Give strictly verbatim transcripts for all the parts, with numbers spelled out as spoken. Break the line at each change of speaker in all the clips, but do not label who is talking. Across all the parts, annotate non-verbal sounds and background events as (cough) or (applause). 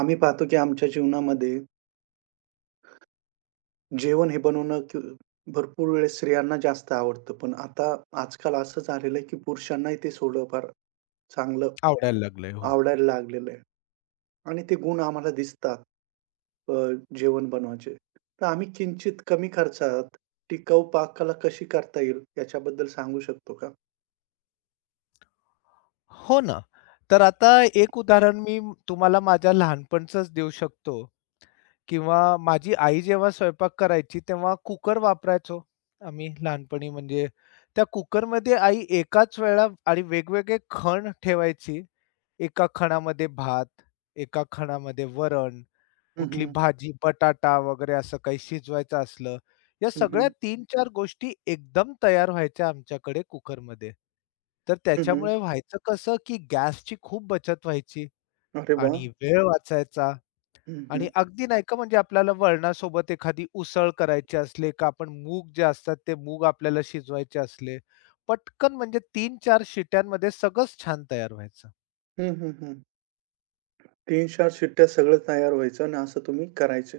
आम्ही पाहतो की आमच्या जीवनामध्ये जेवण हे बनवणं कि भरपूर वेळेस स्त्रियांना जास्त आवडतं. पण आता आजकाल असं झालेलं आहे की पुरुषांनाही ते थोडंफार चांगलं
आवडायला लागलंय. हो.
आवडायला लागलेलं आहे आणि ते गुण आम्हाला दिसतात अ, जेवण बनवायचे. तर आम्ही किंचित कमी खर्चात टिकाऊ पाककला कशी करता येईल याच्याबद्दल सांगू शकतो का?
हो ना. तर आता एक उदाहरण मी तुम्हाला माझ्या लहानपणचंच देऊ शकतो किंवा माझी आई जेव्हा स्वयंपाक करायची तेव्हा कुकर वापरायचो आम्ही लहानपणी. म्हणजे त्या कुकरमध्ये आई एकाच वेळा आणि वेगवेगळे खण ठेवायची. एका खणामध्ये भात, एका खणामध्ये वरण,
हं,
कुठली
हं.
भाजी, बटाटा वगैरे असं काही शिजवायचं असलं, या
हं,
सगळ्या तीन-चार गोष्टी एकदम तयार व्हायच्या आमच्याकडे कुकरमध्ये. तर त्याच्यामुळे व्हायचं कसं, की गॅसची खूप बचत व्हायची
अरे वाह!
आणि वेळ वाचायचा
हं,
आणि
हं.
अगदी नाही का म्हणजे आपल्याला वळणासोबत एखादी उसळ करायची असली का आपण मूग जे असतात ते मूग आपल्याला शिजवायचे असले, पटकन म्हणजे तीन चार शिट्यांमध्ये सगळंच छान तयार व्हायचं.
हं, हं, हं. तीन चार शिट्ट्या सगळं तयार व्हायचं आणि असं तुम्ही करायचे.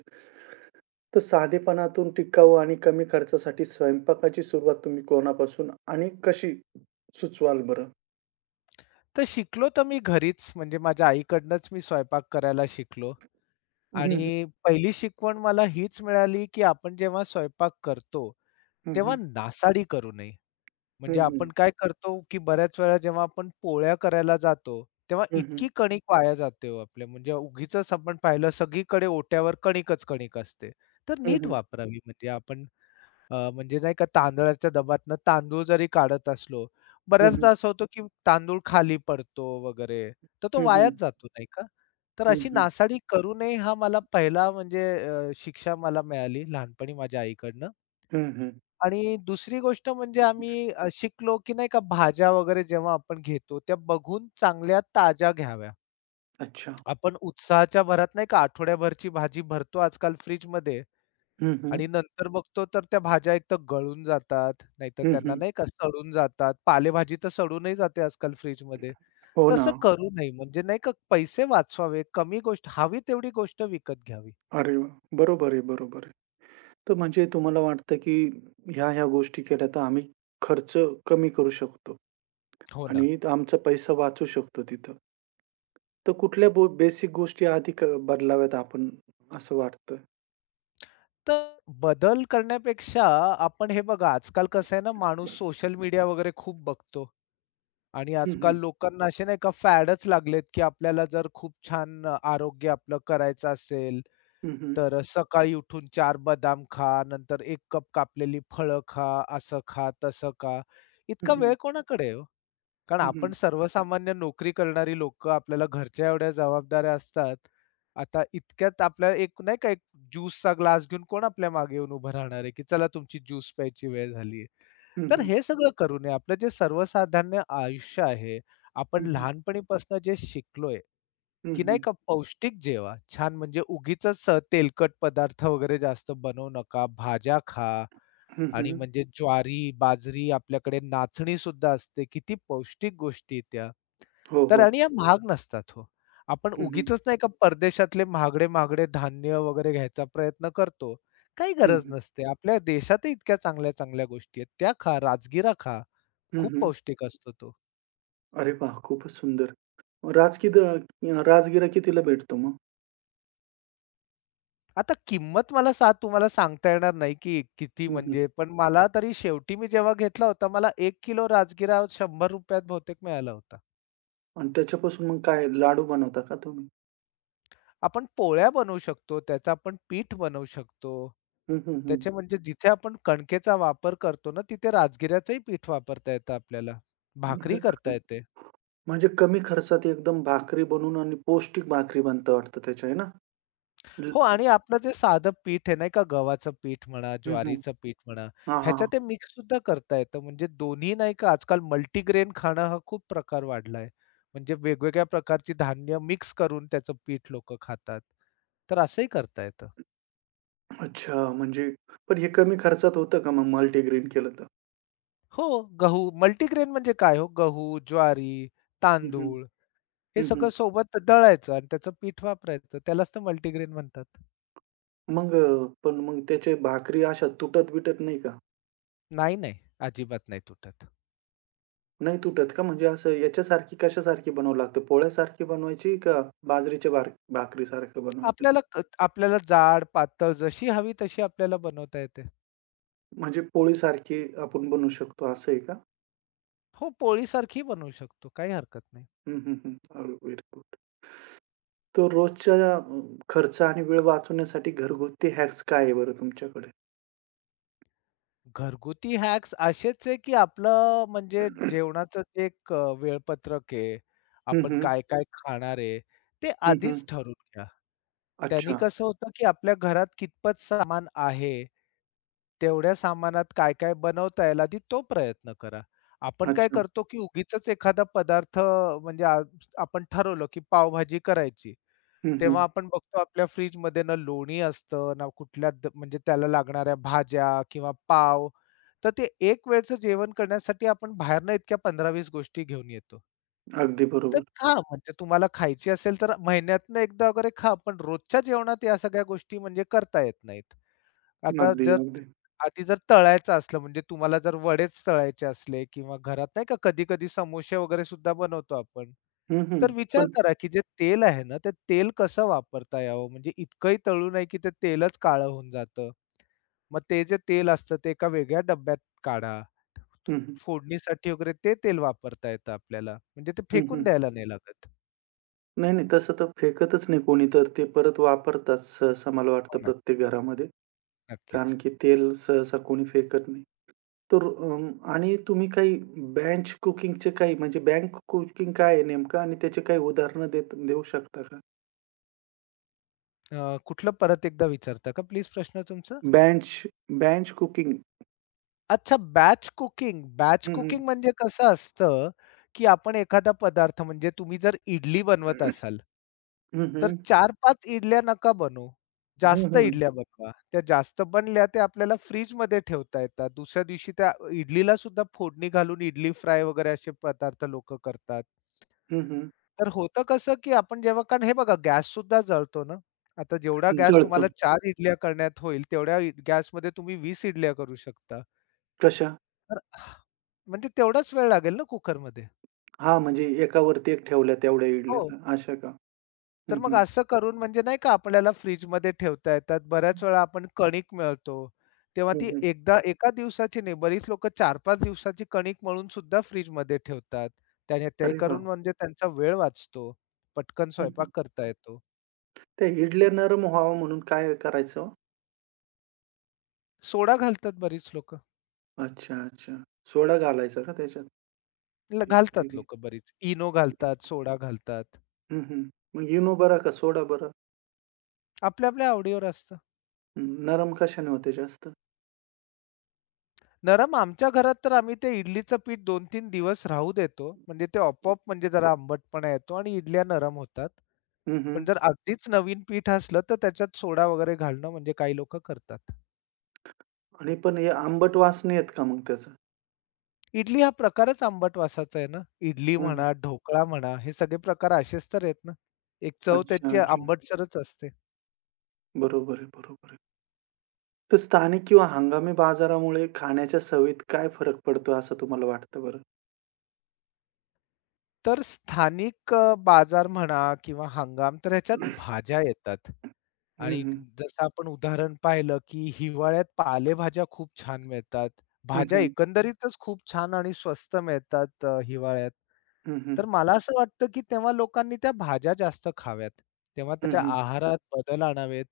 तर साधेपणातून टिकाऊ आणि कमी खर्चासाठी स्वयंपाकाची सुरुवात तुम्ही कोणापासून आणि कशी सुचवाल बरं?
तर शिकलो तर मी घरीच म्हणजे माझ्या आईकडनंच मी स्वयंपाक करायला शिकलो.
हं, हं.
आणि पहिली शिकवण मला हीच मिळाली, की आपण जेव्हा स्वयंपाक करतो,
हं,
तेव्हा
हं.
नासाडी करू नये.
हं,
म्हणजे
हं.
आपण काय करतो, की बऱ्याच वेळा जेव्हा आपण पोळ्या करायला जातो, तेव्हा
हं,
इतकी कणिक वाया जाते हो आपल्या. म्हणजे उगीचच आपण पाहिलं सगळीकडे ओट्यावर कणिकच कणिक असते. तर नीट
हं.
वापरावी म्हणजे आपण अ, म्हणजे नाही का तांदळाच्या दबातनं तांदूळ जरी काढत असलो,
हं,
बऱ्याचदा
हं.
असं होतं, की तांदूळ खाली पडतो वगैरे, तर तो
हं, हं.
वायाच जातो नाही का? तर
हं,
अशी
हं.
नासाडी करू नये हा मला पहिला म्हणजे अ, शिक्षा मला मिळाली लहानपणी माझ्या आईकडनं.
हं, हं. हं.
आणि दुसरी गोष्ट म्हणजे आम्ही अ, शिकलो की नाही का भाज्या वगैरे जेव्हा आपण घेतो त्या बघून चांगल्या ताज्या घ्याव्या.
अच्छा.
आपण उत्साहाच्या भरात नाही का आठवड्याभरची भाजी भरतो आजकाल फ्रिजमध्ये
हं,
आणि
हं.
नंतर बघतो तर त्या भाज्या एकतर गळून जातात, नाहीतर
हं,
त्यांना
हं.
नाही का सडून जातात. पालेभाजी तर सडूनही जाते आजकाल फ्रिजमध्ये.
हो ना.
तसं करू नये म्हणजे नाही का पैसे वाचवावे, कमी गोष्ट हवी तेवढी गोष्ट विकत घ्यावी.
अरे वा, बरोबर आहे, बरोबर आहे. तर म्हणजे तुम्हाला वाटतं, की ह्या-ह्या गोष्टी केल्या तर आम्ही खर्च कमी करू शकतो.
हो ना.
आणि आमचा पैसा वाचू शकतो तिथं. तर कुठल्या बो बेसिक गोष्टी आधी क बदलाव्यात आपण असं वाटतं?
तर बदल करण्यापेक्षा आपण हे बघा, आजकाल कसं आहे ना, माणूस सोशल मीडिया वगैरे खूप बघतो आणि
हं,
आजकाल
हं.
लोकांना असे नाही का फॅडच लागलेत, की आपल्याला जर खूप छान अ, आरोग्य आपलं करायचं असेल,
हं, हं.
तर सकाळी उठून चार बदाम खा, नंतर एक कप कापलेली फळं खा, असं खा, तसं खा.
हं,
इतका
हं.
वेळ कोणाकडे आहे हो? कारण
हं, हं.
आपण सर्वसामान्य नोकरी करणारी लोक, आपल्याला घरच्या एवढ्या जबाबदाऱ्या असतात. आता इतक्यात आपल्या एक नाही का एक ज्यूसचा ग्लास घेऊन कोण आपल्या मागे येऊन उभं राहणार आहे, की चला तुमची ज्यूस प्यायची वेळ झाली तर हे सगळं करू नये. आपलं जे सर्वसाधारण आयुष्य आहे, आपण लहानपणीपासून जे शिकलोय, की नाही का पौष्टिक जेवा. छान म्हणजे उगीचच तेलकट पदार्थ वगैरे जास्त बनवू नका. भाज्या खा आणि म्हणजे ज्वारी, बाजरी आपल्याकडे नाचणीसुद्धा असते. किती पौष्टिक गोष्टी त्या.
हो,
तर
हो.
आणि या महाग नसतात हो. आपण
हं, हं.
उगीचच नाही का परदेशातले महागडे-महागडे धान्य वगैरे घ्यायचा प्रयत्न करतो. काही
हं,
गरज नसते. आपल्या देशातही इतक्या चांगल्या-चांगल्या गोष्टी आहेत. त्या खा, राजगिरा खा. खूप पौष्टिक असतो तो.
अरे वाह! खूपच सुंदर. राजकीद अ, राजगिरा कितीला भेटतो मग?
आता किंमत मला सा तुम्हाला सांगता येणार नाही, की किती
हं, हं.
म्हणजे पण मला तरी शेवटी मी जेव्हा घेतला होता, मला एक किलो राजगिरा ₹शंभर रुपये बहुतेक मिळाला होता.
आणि त्याच्यापासून मग काय लाडू बनवता का तुम्ही?
आपण पोळ्या बनवू शकतो, त्याचं आपण पीठ बनवू शकतो.
हं, हं, हं.
त्याचे म्हणजे जिथे आपण कणकेचा वापर करतो ना, तिथे राजगिऱ्याचंही पीठ वापरता येतं आपल्याला.
म्हणजे
भाकरी
क
करता येते.
म्हणजे कमी खर्चात एकदम भाकरी बनवून आणि पौष्टिक भाकरी बनतं वाटतं त्याच्या आहे ना?
हो आणि आपलं जे साधं पीठ आहे नाही का, गव्हाचं पीठ म्हणा,
हं, हं.
ज्वारीचं पीठ म्हणा,
हां, हां.
ह्याच्या ते मिक्स सुद्धा करता येतं. म्हणजे दोन्ही नाही का आजकाल मल्टीग्रेन खाणं हा खूप प्रकार वाढलाय. म्हणजे वेगवेगळ्या प्रकारची धान्य मिक्स करून त्याचं पीठ लोकं खातात. तर असंही करता येतं.
अच्छा म्हणजे पण हे कमी खर्चात होतं का मग मल्टीग्रेन केलं तर?
हो, गहू. मल्टीग्रेन म्हणजे काय हो? गहू, ज्वारी,
हं, हं.
तांदूळ हे
हं, हं.
सगळं सोबत दळायचं आणि त्याचं पीठ वापरायचं. त्यालाच तर मल्टीग्रेन म्हणतात.
मग अ, पण मग त्याचे भाकरी अशा तुटत-बिटत नाही का?
नाही, नाही. अजिबात नाही तुटत.
नाही तुटत का? म्हणजे असं याच्यासारखी कशासारखी बनावं लागतं? पोळ्यासारखी बनवायची का बाजरीच्या भार भाकरीसारखं बनवायचं?
आपल्याला क आपल्याला जाड, पातळ जशी हवी तशी आपल्याला बनवता येते.
म्हणजे पोळीसारखी आपण बनवू शकतो असं आहे का?
हो, पोळीसारखी बनवू शकतो. काही हरकत नाही.
हं, हं, हं. अरे व्हेरी गुड. तर रोजच्या अ, खर्च आणि वेळ वाचवण्यासाठी घरगुती हॅक्स काय आहे बरं तुमच्याकडे?
घरगुती हॅक्स असेच आहे, की आपलं म्हणजे जेवणाचं जे एक अ, वेळपत्रक आहे,
हं,
आपण
हं.
काय-काय खाणार आहे, ते
हं, हं.
आधीच ठरवून घ्या. त्यांनी
अच्छा.
कसं होतं, की आपल्या घरात कितपत सामान आहे, तेवढ्या सामानात काय-काय बनवता येईल आधी तो प्रयत्न करा. आपण काय
अच्छा.
करतो, की उगीचच एखादा पदार्थ म्हणजे आ आपण ठरवलं, की पावभाजी करायची.
हं,
तेव्हा
हं.
आपण बघतो आपल्या फ्रिजमध्ये ना लोणी असतं, ना कुठल्या द म्हणजे त्याला लागणाऱ्या भाज्या किंवा पाव तर ते एक वेळचं जेवण करण्यासाठी आपण बाहेरनं इतक्या पंधरा वीस गोष्टी घेऊन येतो.
अगदी
तर
बरोबर.
खा म्हणजे तुम्हाला खायची असेल तर महिन्यातनं एकदा वगैरे खा, पण रोजच्या जेवणात या सगळ्या गोष्टी म्हणजे करता येत नाहीत. आता
अगदी,
जर
अगदी.
आधी जर तळायचं असलं म्हणजे तुम्हाला जर वडेच तळायचे असले किंवा घरात नाही का कधी-कधी समोसे वगैरे सुद्धा बनवतो आपण.
हं, हं.
तर विचार
पण
करा की जे तेल आहे ना, ते तेल कसं वापरता यावं म्हणजे इतकंही तळू नये की ते तेलच काळं होऊन जातं. मग ते जे तेल असतं ते एका वेगळ्या डब्यात काढा.
हं, हं.
फोडणीसाठी वगैरे ते तेल वापरता येतं आपल्याला. म्हणजे ते
हं,
फेकून
हं.
द्यायला नाही लागत.
नाही, नाही. तसं तर फेकतच नाही कोणी, तर ते परत वापरतात सहसा मला वाटतं
हो ना,
प्रत्येक घरामध्ये.
नक्कीच.
कारण की तेल सहसा कोणी फेकत नाही. तर अं, आणि तुम्ही काही बेंच कुकिंगचे काही म्हणजे बँक कुकिंग काय आहे नेमकं आणि त्याचे काही उदाहरणं देत देऊ शकता का?
अ, कुठलं परत एकदा विचारता का प्लीज प्रश्न तुमचा?
Bench bench cooking.
अच्छा बॅच कुकिंग. बॅच
हं, हं.
कुकिंग म्हणजे कसं असतं, की आपण एखादा पदार्थ म्हणजे तुम्ही जर इडली बनवत असाल,
हं,
तर
हं.
चार पाच इडल्या नका बनवू.
हं,
जास्त
हं.
इडल्या बनवा. त्या जास्त बनल्या त्या आपल्याला फ्रिजमध्ये ठेवता येतात. दुसऱ्या दिवशी त्या इडलीला सुद्धा फोडणी घालून इडली फ्राय वगैरे असे पदार्थ लोकं करतात.
हं, हं.
तर होतं कसं, की आपण जेव्हा कारण हे बघा गॅस सुद्धा जळतो ना. आता जेवढा गॅस
जळतो.
तुम्हाला चार इडल्या करण्यात होईल, तेवढ्या इ गॅसमध्ये तुम्ही वीस इडल्या करू शकता.
कशा?
तर म्हणजे तेवढाच वेळ लागेल ना कुकरमध्ये.
हां, म्हणजे एकावरती एक ठेवल्या तेवढ्या इडल्या
हो.
तर अशा का? हं,
तर मग
हं.
असं करून म्हणजे नाही का आपल्याला फ्रिजमध्ये ठेवता येतात. बऱ्याच वेळा आपण कणिक मळतो, तेव्हा
हं,
ती
हं.
एकदा एका दिवसाची नाही, बरीच लोकं चार पाच दिवसाची कणिक मळून सुद्धा फ्रिजमध्ये ठेवतात. त्याने ते
अरे वाह!
करून म्हणजे त्यांचा वेळ वाचतो. पटकन
हं,
स्वयंपाक
हं.
करता येतो.
त्या इडल्या नरम व्हावं म्हणून काय करायचं हो?
सोडा घालतात बरीच लोकं.
अच्छा, अच्छा. सोडा घालायचा का त्याच्यात?
ल
ठीक आहे,
घालतात
ठीक आहे,
लोकं बरीच. इनो
ठीक
घालतात,
आहे.
सोडा घालतात.
हं, हं. मग इनो बरा का सोडा बरा?
आपल्या-आपल्या आवडीवर असतं.
नरम कशाने होते जास्त?
नरम आमच्या घरात तर आम्ही ते इडलीचं पीठ दोन तीन दिवस राहू देतो. म्हणजे ते आपोआप म्हणजे जरा आंबटपणा येतो आणि इडल्या नरम होतात.
हं,
पण
हं.
जर अगदीच नवीन पीठ असलं, तर त्याच्यात सोडा वगैरे घालणं म्हणजे काही लोकं करतात.
आणि पण हे आंबट वास नाही येत का मग त्याचा?
इडली हा प्रकारच आंबट वासाचा आहे ना. इडली
हं, हं.
म्हणा, ढोकळा म्हणा, हे सगळे प्रकार असेच तर आहेत ना. एक चव
अच्छा,
त्याची
अच्छा.
आंबटसरच असते.
बरोबर आहे, बरोबर आहे. तर स्थानिक किंवा हंगामी बाजारामुळे खाण्याच्या सवयीत काय फरक पडतो असं तुम्हाला वाटतं बरं?
तर स्थानिक अ, बाजार म्हणा किंवा हंगाम तर ह्याच्यात भाज्या येतात
हं,
आणि
हं.
जसं आपण उदाहरण पाहिलं, की हिवाळ्यात पालेभाज्या खूप छान मिळतात. भाज्या
Uhum,
एकंदरीतच खूप छान आणि स्वस्त मिळतात अ, हिवाळ्यात.
uhum,
तर मला असं वाटतं, की तेव्हा लोकांनी त्या भाज्या जास्त खाव्यात. तेव्हा त्याच्या
uhum,
आहारात बदल आणावेत.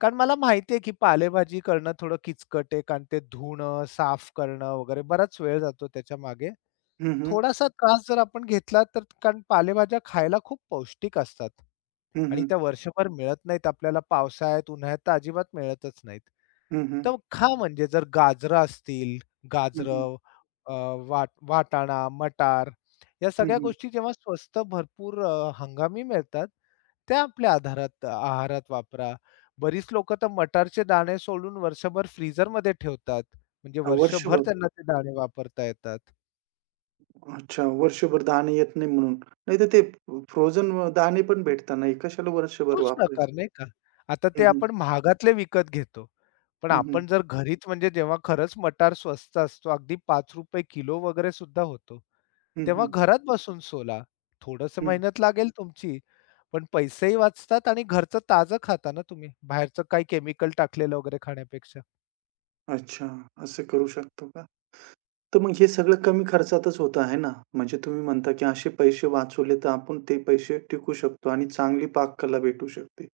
कारण मला माहिती आहे, की पालेभाजी करणं थोडं किचकट आहे. कारण ते धुणं, साफ करणं वगैरे बराच वेळ जातो त्याच्यामागे.
uhum,
थोडासा त्रास जर आपण घेतला तर कारण पालेभाज्या खायला खूप पौष्टिक असतात आणि
uhं,
त्या वर्षभर मिळत नाहीत आपल्याला पावसाळ्यात, उन्हाळ्यात तर अजिबात मिळतच नाहीत. तर खा म्हणजे जर गाजरं असतील,
uhं, uhं,
गाजरं, अ, वाट वाटाणा, मटार या सगळ्या
uhं.
गोष्टी जेव्हा स्वस्त भरपूर अ, हंगामी मिळतात, त्या आपल्या आधारात आहारात वापरा. बरीच लोकं तर मटारचे दाणे सोडून वर्षभर फ्रीझरमध्ये ठेवतात. म्हणजे वर्षभर
वर्षभर.
त्यांना ते दाणे वापरता येतात.
अच्छा, वर्षभर दाणे येत नाही म्हणून. नाहीतर ते फ्रोझन दाणे पण भेटतात नाही. कशाला वर्षभर
तोच प्रकार
वापरायचे?
नाही का? आता
हं,
ते
हं,
आपण महागातले विकत घेतो. पण
हं,
आपण जर घरीच म्हणजे जेव्हा खरंच मटार स्वस्त असतो, अगदी ₹पाच रुपये किलो वगैरे सुद्धा होतो.
हं,
तेव्हा
हं,
घरात बसून सोला. थोडंसं
हं.
मेहनत लागेल तुमची, पण पैसेही वाचतात आणि घरचं ताजं खाता ना तुम्ही, बाहेरचं काही केमिकल टाकलेलं वगैरे खाण्यापेक्षा.
अच्छा, असं करू शकतो का? तर मग हे सगळं कमी खर्चातच होतं आहे ना? म्हणजे तुम्ही म्हणता की असे पैसे वाचवले तर आपण ते पैसे टिकू शकतो आणि चांगली पाककला भेटू शकते.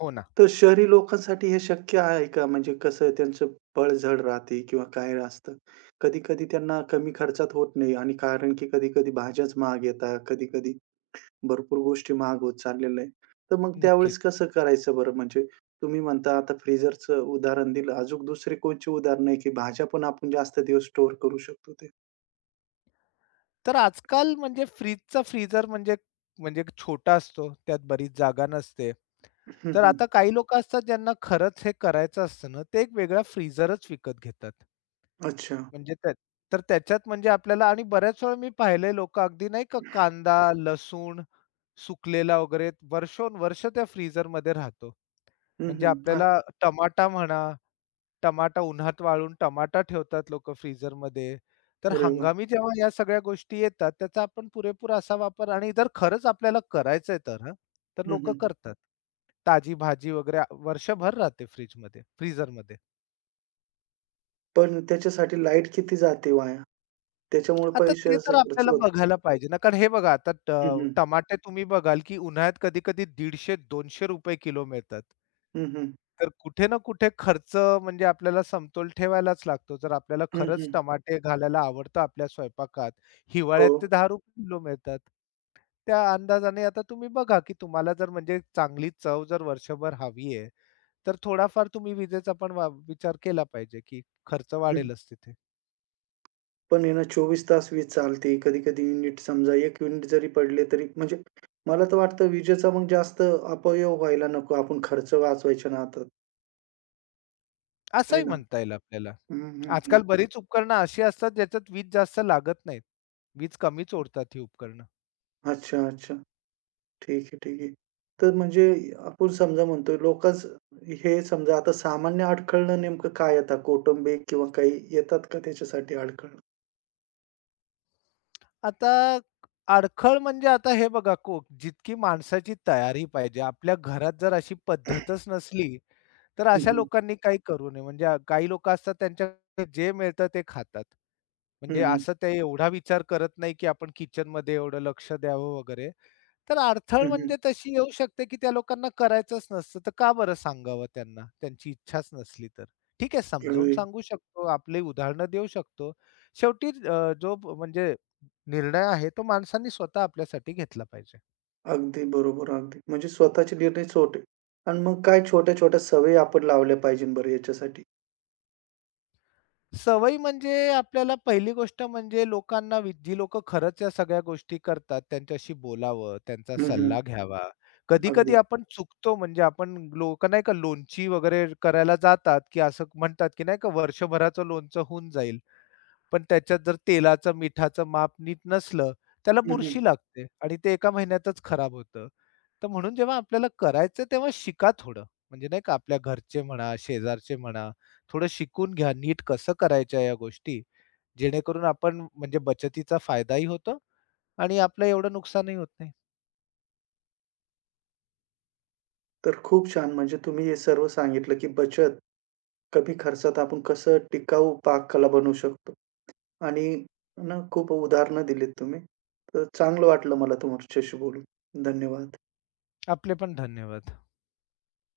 हो ना.
तर शहरी लोकांसाठी हे शक्य आहे का? म्हणजे कसं त्यांचं पळझड राहते किंवा काय असतं? कधी-कधी त्यांना कमी खर्चात होत नाही आणि कारण की कधी-कधी भाज्याच महाग येतात, कधी-कधी भरपूर गोष्टी महाग होत चाललेल्या आहे. तर मग त्यावेळेस
नक्कीच.
कसं करायचं बरं? म्हणजे तुम्ही म्हणता आता फ्रीझरचं उदाहरण दिलं. अजून दुसरी कोणची उदाहरणं आहे की भाज्या पण आपण जास्त दिवस स्टोअर करू शकतो ते?
तर आजकाल म्हणजे फ्रिजचा फ्रीझर म्हणजे म्हणजे छोटा असतो, त्यात बरीच जागा नसते.
हं,
तर
हं.
आता काही लोकं असतात ज्यांना खरंच हे करायचं असतं ना, ते एक वेगळा फ्रीझरच विकत घेतात.
अच्छा.
म्हणजे त्या तर त्याच्यात म्हणजे आपल्याला आणि बऱ्याच वेळा मी पाहिलंय लोकं अगदी नाही का कांदा, लसूण सुकलेला वगैरे वर्षोनवर्ष त्या फ्रीझरमध्ये राहतो.
हं,
म्हणजे
हं.
हो.
आ,
आपल्याला टमाटा म्हणा, टमाटा उन्हात वाळून टमाटा ठेवतात लोकं फ्रीझरमध्ये. तर
अरे वाह!
हंगामी जेव्हा या सगळ्या गोष्टी येतात, त्याचा आपण पुरेपूर असा वापर आणि जर खरंच आपल्याला करायचं तर हां, तर
हं,
लोकं
हं.
करतात. ताजी भाजी वगैरे वर्षभर राहते फ्रिजमध्ये फ्रीझरमध्ये.
पण त्याच्यासाठी लाईट किती जाते वाया? त्याच्यामुळे
आता ते
पैशाचा
तर
खर्च
आपल्याला
होतो.
बघायला पाहिजे ना, कारण हे बघा आता ट
हं, हं.
टमाटे तुम्ही बघाल, की उन्हाळ्यात कधी-कधी ₹दीडशे दोनशे रुपये किलो मिळतात.
हं, हं.
तर कुठे ना कुठे खर्च म्हणजे आपल्याला समतोल ठेवायलाच लागतो. जर आपल्याला
हं,
खरंच
हं.
टमाटे घालायला आवडतं आपल्या स्वयंपाकात,
हो.
हिवाळ्यात ते ₹दहा रुपये किलो मिळतात. त्या अंदाजाने आता तुम्ही बघा, की तुम्हाला जर म्हणजे चांगली चव जर वर्षभर हवी आहे, तर थोडाफार तुम्ही विजेचा पण वा विचार केला पाहिजे, की खर्च
हं.
वाढेलच तिथे.
पण आहे ना चोवीस तास वीज चालते. कधी-कधी युनिट समजा एक युनिट जरी पडले तरी म्हणजे मला तर वाटतं विजेचा मग जास्त अपव्यय व्हायला नको. आपण खर्च वाचवायच्या नादात, आहे
असंही
ना?
म्हणता येईल आपल्याला.
हं, हं, हं.
आजकाल बरीच उपकरणं अशी असतात ज्याच्यात वीज जास्त लागत नाहीत. वीज कमीच ओढतात ही उपकरणं.
अच्छा, अच्छा. ठीक आहे, ठीक आहे. तर म्हणजे आपण समजा म्हणतोय लोकच हे समजा आता सामान्य अडखळणं नेमकं काय येतात? कौटुंबिक किंवा काही येतात का त्याच्यासाठी अडखळणं?
आता अडखळ म्हणजे आता हे बघा को जितकी माणसाची तयारी पाहिजे. आपल्या घरात जर अशी पद्धतच नसली, तर
हं,
अशा
हं.
लोकांनी काही करू नये. म्हणजे काही लोकं असतात त्यांच्याकडे जे मिळतं ते खातात.
हं,
म्हणजे
हं.
असं ते एवढा विचार करत नाही, की आपण किचनमध्ये एवढं लक्ष द्यावं वगैरे. तर अडथळ
हं, हं.
म्हणजे तशी येऊ शकते, की त्या लोकांना करायचंच नसतं. तर का बरं सांगावं त्यांना? त्यांची इच्छाच नसली तर. ठीक आहे समजावून
(unintelligible)
सांगू शकतो, आपली उदाहरणं देऊ शकतो. शेवटी अ, जो ब- म्हणजे निर्णय आहे तो माणसांनी स्वतः आपल्यासाठी घेतला पाहिजे.
अगदी बरोबर, अगदी. म्हणजे स्वतःचे निर्णय छोटे आणि मग काय छोट्या-छोट्या सवयी आपण लावल्या पाहिजे बरं याच्यासाठी?
सवयी म्हणजे आपल्याला पहिली गोष्ट म्हणजे लोकांना वि जी लोकं खरंच या सगळ्या गोष्टी करतात त्यांच्याशी बोलावं, त्यांचा
हं, हं.
सल्ला घ्यावा. कधी-कधी
अगदी.
आपण चुकतो म्हणजे आपण लोकं नाही का लोणची वगैरे करायला जातात, की असं म्हणतात, की नाही का वर्षभराचं लोणचं होऊन जाईल. पण त्याच्यात जर तेलाचं, मिठाचं माप नीट नसलं, त्याला
हं, हं.
बुरशी लागते आणि ते एका महिन्यातच खराब होतं. तर म्हणून जेव्हा आपल्याला करायचं तेव्हा शिका थोडं. म्हणजे नाही का आपल्या घरचे म्हणा, शेजारचे म्हणा, थोडं शिकून घ्या नीट कसं करायच्या या गोष्टी, जेणेकरून आपण म्हणजे बचतीचा फायदाही होतो आणि आपलं एवढं नुकसानही होत नाही.
तर खूप छान. म्हणजे तुम्ही हे सर्व सांगितलं, की बचत कमी खर्चात आपण कसं टिकाऊ पाककला बनवू शकतो आणि ना खूप उदाहरणं दिलीत तुम्ही. तर चांगलं वाटलं मला तुमच्याशी बोलून. धन्यवाद.
आपले पण धन्यवाद.